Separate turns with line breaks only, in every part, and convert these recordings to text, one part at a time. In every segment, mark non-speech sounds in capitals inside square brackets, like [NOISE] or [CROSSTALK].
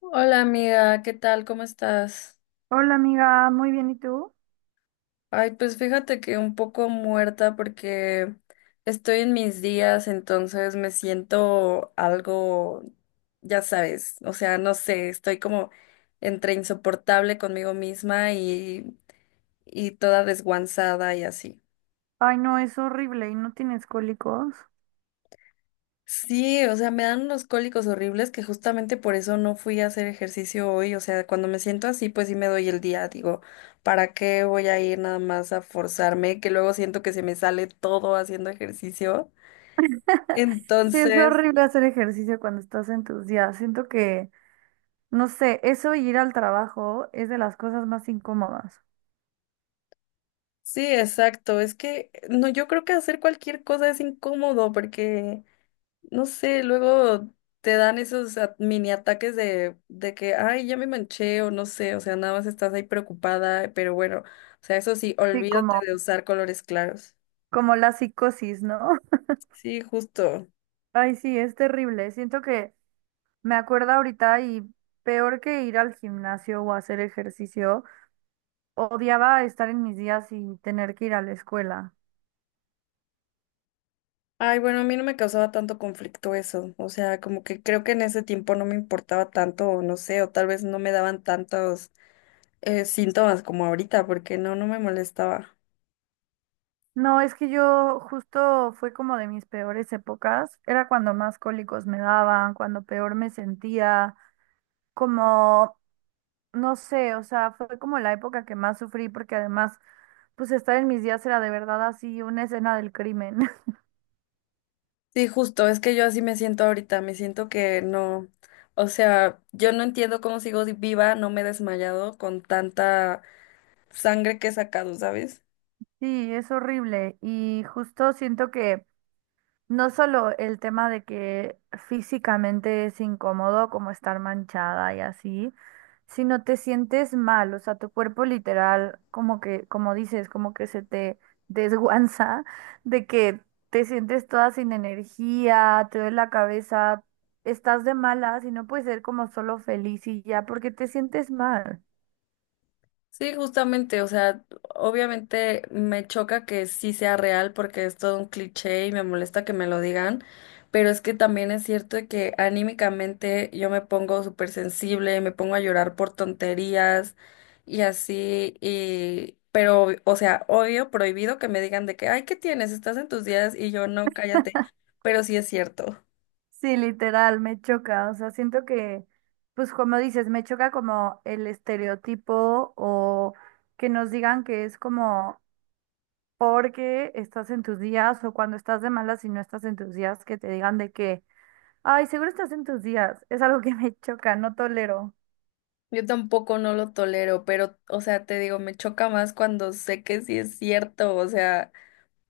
Hola amiga, ¿qué tal? ¿Cómo estás?
Hola amiga, muy bien, ¿y tú?
Ay, pues fíjate que un poco muerta porque estoy en mis días, entonces me siento algo, ya sabes, o sea, no sé, estoy como entre insoportable conmigo misma y toda desguanzada y así.
Ay, no, es horrible y no tienes cólicos.
Sí, o sea, me dan unos cólicos horribles que justamente por eso no fui a hacer ejercicio hoy. O sea, cuando me siento así, pues sí me doy el día. Digo, ¿para qué voy a ir nada más a forzarme? Que luego siento que se me sale todo haciendo ejercicio.
[LAUGHS] Sí, es
Entonces,
horrible hacer ejercicio cuando estás en tus días. Siento que, no sé, eso y ir al trabajo es de las cosas más incómodas.
sí, exacto. Es que no, yo creo que hacer cualquier cosa es incómodo porque no sé, luego te dan esos mini ataques de que, ay, ya me manché o no sé, o sea, nada más estás ahí preocupada, pero bueno, o sea, eso sí,
Sí,
olvídate
como,
de usar colores claros.
como la psicosis, ¿no?
Sí, justo.
[LAUGHS] Ay, sí, es terrible. Siento que me acuerdo ahorita y peor que ir al gimnasio o hacer ejercicio, odiaba estar en mis días y tener que ir a la escuela.
Ay, bueno, a mí no me causaba tanto conflicto eso, o sea, como que creo que en ese tiempo no me importaba tanto, o no sé, o tal vez no me daban tantos síntomas como ahorita, porque no, no me molestaba.
No, es que yo justo fue como de mis peores épocas. Era cuando más cólicos me daban, cuando peor me sentía, como, no sé, o sea, fue como la época que más sufrí porque además, pues estar en mis días era de verdad así una escena del crimen. [LAUGHS]
Sí, justo, es que yo así me siento ahorita, me siento que no, o sea, yo no entiendo cómo sigo viva, no me he desmayado con tanta sangre que he sacado, ¿sabes?
Sí, es horrible y justo siento que no solo el tema de que físicamente es incómodo como estar manchada y así, sino te sientes mal, o sea, tu cuerpo literal, como que, como dices, como que se te [LAUGHS] desguanza de que te sientes toda sin energía, te duele la cabeza, estás de malas y no puedes ser como solo feliz y ya, porque te sientes mal.
Sí, justamente, o sea, obviamente me choca que sí sea real porque es todo un cliché y me molesta que me lo digan, pero es que también es cierto de que anímicamente yo me pongo súper sensible, me pongo a llorar por tonterías y así, y pero, o sea, obvio, prohibido que me digan de que, ay, ¿qué tienes? Estás en tus días y yo no, cállate, pero sí es cierto.
Sí, literal, me choca. O sea, siento que, pues como dices, me choca como el estereotipo o que nos digan que es como porque estás en tus días o cuando estás de malas y no estás en tus días, que te digan de que, ay, seguro estás en tus días. Es algo que me choca, no tolero.
Yo tampoco no lo tolero, pero, o sea, te digo, me choca más cuando sé que sí es cierto, o sea,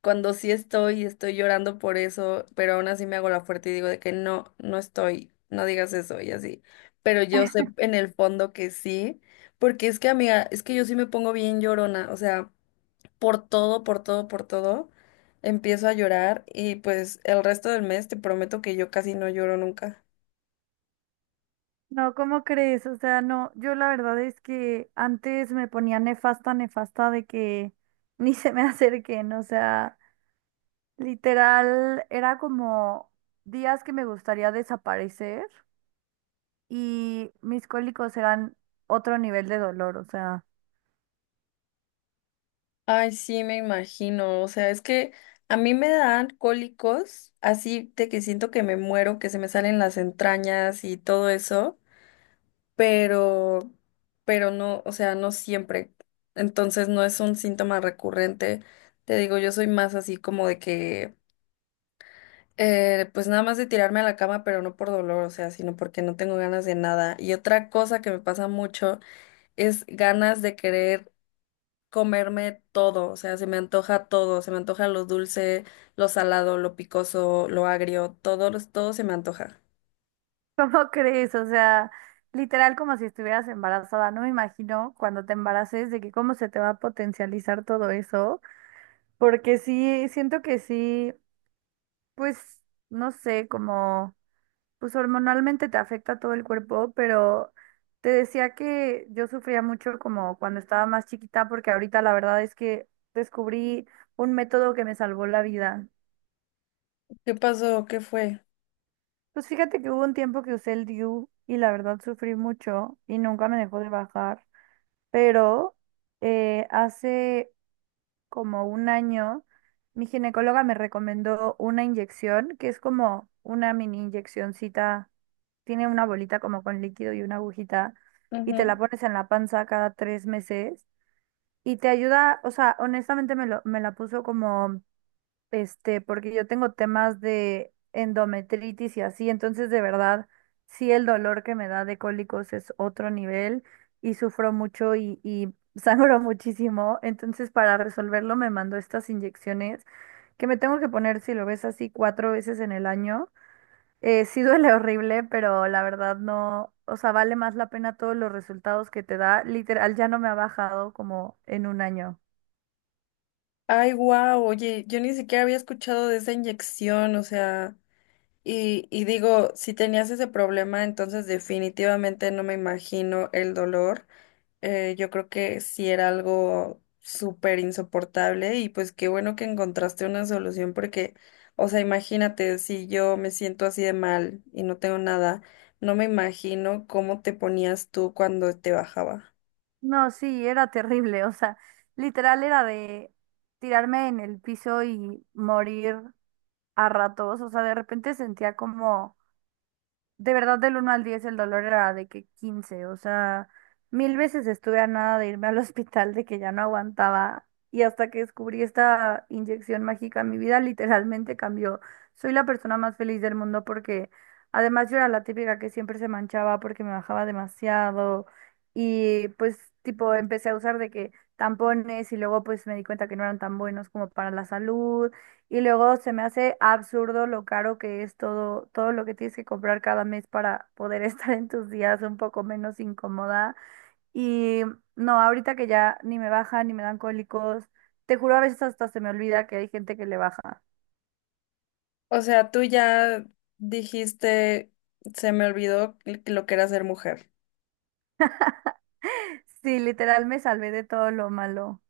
cuando sí estoy y estoy llorando por eso, pero aún así me hago la fuerte y digo de que no, no estoy, no digas eso y así. Pero yo sé en el fondo que sí, porque es que amiga, es que yo sí me pongo bien llorona, o sea, por todo, por todo, por todo, empiezo a llorar y pues el resto del mes te prometo que yo casi no lloro nunca.
No, ¿cómo crees? O sea, no, yo la verdad es que antes me ponía nefasta, nefasta de que [LAUGHS] ni se me acerquen, o sea. Literal, era como días que me gustaría desaparecer y mis cólicos eran otro nivel de dolor, o sea,
Ay, sí, me imagino. O sea, es que a mí me dan cólicos, así de que siento que me muero, que se me salen las entrañas y todo eso. pero, pero no, o sea, no siempre. Entonces no es un síntoma recurrente. Te digo, yo soy más así como de que, pues nada más de tirarme a la cama, pero no por dolor, o sea, sino porque no tengo ganas de nada. Y otra cosa que me pasa mucho es ganas de querer comerme todo, o sea, se me antoja todo, se me antoja lo dulce, lo salado, lo picoso, lo agrio, todo, todo se me antoja.
[LAUGHS] ¿cómo crees? O sea, literal como si estuvieras embarazada, no me imagino cuando te embaraces de que cómo se te va a potencializar todo eso, porque sí, siento que sí, pues, no sé, como... Pues hormonalmente te afecta todo el cuerpo, pero te decía que yo sufría mucho como cuando estaba más chiquita, porque ahorita la verdad es que descubrí un método que me salvó la vida.
¿Qué pasó? ¿Qué fue?
Pues fíjate que hubo un tiempo que usé el DIU y la verdad sufrí mucho y nunca me dejó de bajar, pero hace como un año, mi ginecóloga me recomendó una inyección que es como una mini inyeccioncita, tiene una bolita como con líquido y una agujita y
Ujú.
te la pones en la panza cada 3 meses y te ayuda, o sea, honestamente me la puso porque yo tengo temas de endometritis y así, entonces de verdad, sí el dolor que me da de cólicos es otro nivel y sufro mucho y [LAUGHS] sangro muchísimo, entonces para resolverlo me mandó estas inyecciones que me tengo que poner, si lo ves así, 4 veces en el año. Sí duele horrible, pero la verdad no, o sea, vale más la pena todos los resultados que te da. Literal, ya no me ha bajado como en un año.
Ay, wow, oye, yo ni siquiera había escuchado de esa inyección, o sea, y digo, si tenías ese problema, entonces definitivamente no me imagino el dolor. Yo creo que sí era algo súper insoportable y pues qué bueno que encontraste una solución porque, o sea, imagínate, si yo me siento así de mal y no tengo nada, no me imagino cómo te ponías tú cuando te bajaba.
No, sí, era terrible, o sea, literal era de tirarme en el piso y morir a ratos, o sea, de repente sentía como de verdad, del 1 al 10 el dolor era de que 15 o sea, mil veces estuve a nada de irme al [LAUGHS] hospital, de que ya no aguantaba. Y hasta que descubrí esta inyección mágica, mi vida literalmente cambió. Soy la persona más feliz del mundo porque además yo era la típica que siempre se manchaba porque me bajaba demasiado. Y pues tipo empecé a usar de que tampones y luego pues me di cuenta que no eran tan buenos como para la salud. Y luego se me hace absurdo lo caro que es todo, todo lo que tienes que comprar cada mes para poder [LAUGHS] estar en tus días un poco menos incómoda. Y no, ahorita que ya ni me baja ni me dan cólicos, te juro a veces hasta se me olvida que hay gente que le baja.
O sea, tú ya dijiste, se me olvidó lo que era ser mujer.
[LAUGHS] Sí, literal me salvé de todo lo malo.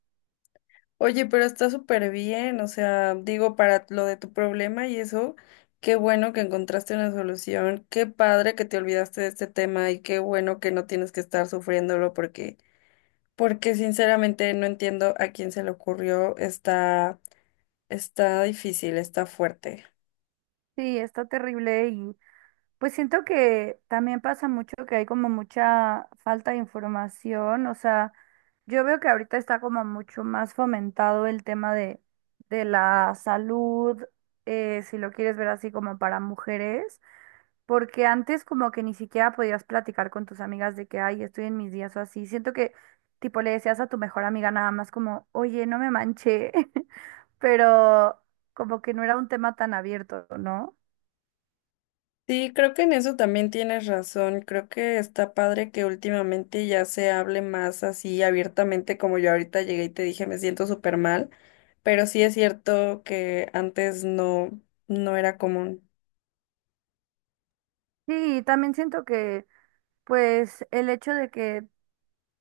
Oye, pero está súper bien, o sea, digo, para lo de tu problema y eso, qué bueno que encontraste una solución, qué padre que te olvidaste de este tema y qué bueno que no tienes que estar sufriéndolo porque, porque sinceramente no entiendo a quién se le ocurrió, está, está difícil, está fuerte.
Sí, está terrible y pues siento que también pasa mucho que hay como mucha falta de información, o sea... Yo veo que ahorita está como mucho más fomentado el tema de la salud, si lo quieres ver así como para mujeres, porque antes como que ni siquiera podías platicar con tus amigas de que, ay, estoy en mis días o así. Siento que tipo le decías a tu mejor amiga nada más como, oye, no me manché, [LAUGHS] pero como que no era un tema tan abierto, ¿no?
Sí, creo que en eso también tienes razón. Creo que está padre que últimamente ya se hable más así abiertamente, como yo ahorita llegué y te dije, me siento súper mal, pero sí es cierto que antes no, no era común.
Sí, y también siento que pues el hecho de que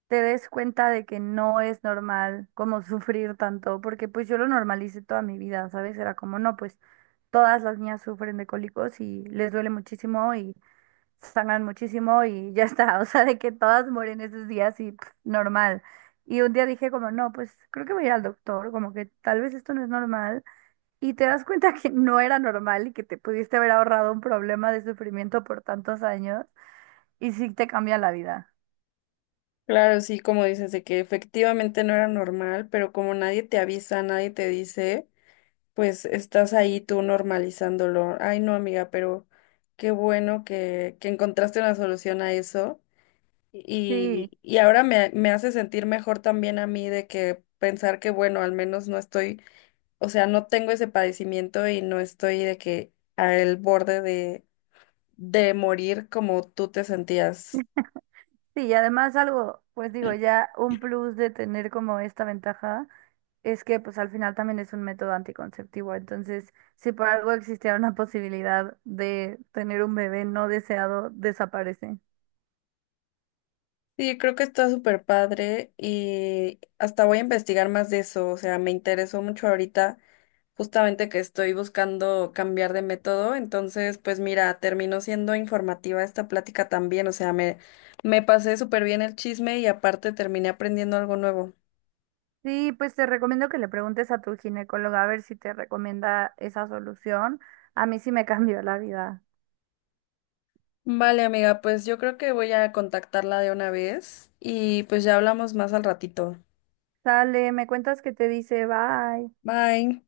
te des cuenta de que no es normal como sufrir tanto, porque pues yo lo normalicé toda mi vida, ¿sabes? Era como, no, pues todas las niñas sufren de cólicos y les duele muchísimo y sangran muchísimo y ya está, [LAUGHS] o sea, de que todas mueren esos días y pff, normal. Y un día dije como, no, pues creo que voy a ir al doctor, como que tal vez esto no es normal. Y te das cuenta que no era normal y que te pudiste haber ahorrado un problema de sufrimiento por tantos años y sí te cambia la vida.
Claro, sí, como dices, de que efectivamente no era normal, pero como nadie te avisa, nadie te dice, pues estás ahí tú normalizándolo. Ay, no, amiga, pero qué bueno que encontraste una solución a eso.
Sí.
Y ahora me hace sentir mejor también a mí de que pensar que, bueno, al menos no estoy, o sea, no tengo ese padecimiento y no estoy de que al borde de morir como tú te sentías.
Sí, y además algo, pues digo, ya un plus de tener como esta ventaja es que pues al final también es un método anticonceptivo. Entonces, si por algo existiera una posibilidad de tener un bebé no deseado, desaparece.
Sí, creo que está súper padre y hasta voy a investigar más de eso, o sea, me interesó mucho ahorita. Justamente que estoy buscando cambiar de método, entonces pues mira, terminó siendo informativa esta plática también, o sea, me pasé súper bien el chisme y aparte terminé aprendiendo algo nuevo.
Sí, pues te recomiendo que le preguntes a tu ginecóloga a ver si te recomienda esa solución. A mí sí me [LAUGHS] cambió la vida.
Vale, amiga, pues yo creo que voy a contactarla de una vez y pues ya hablamos más al ratito.
Sale, me cuentas que te dice, bye.
Bye.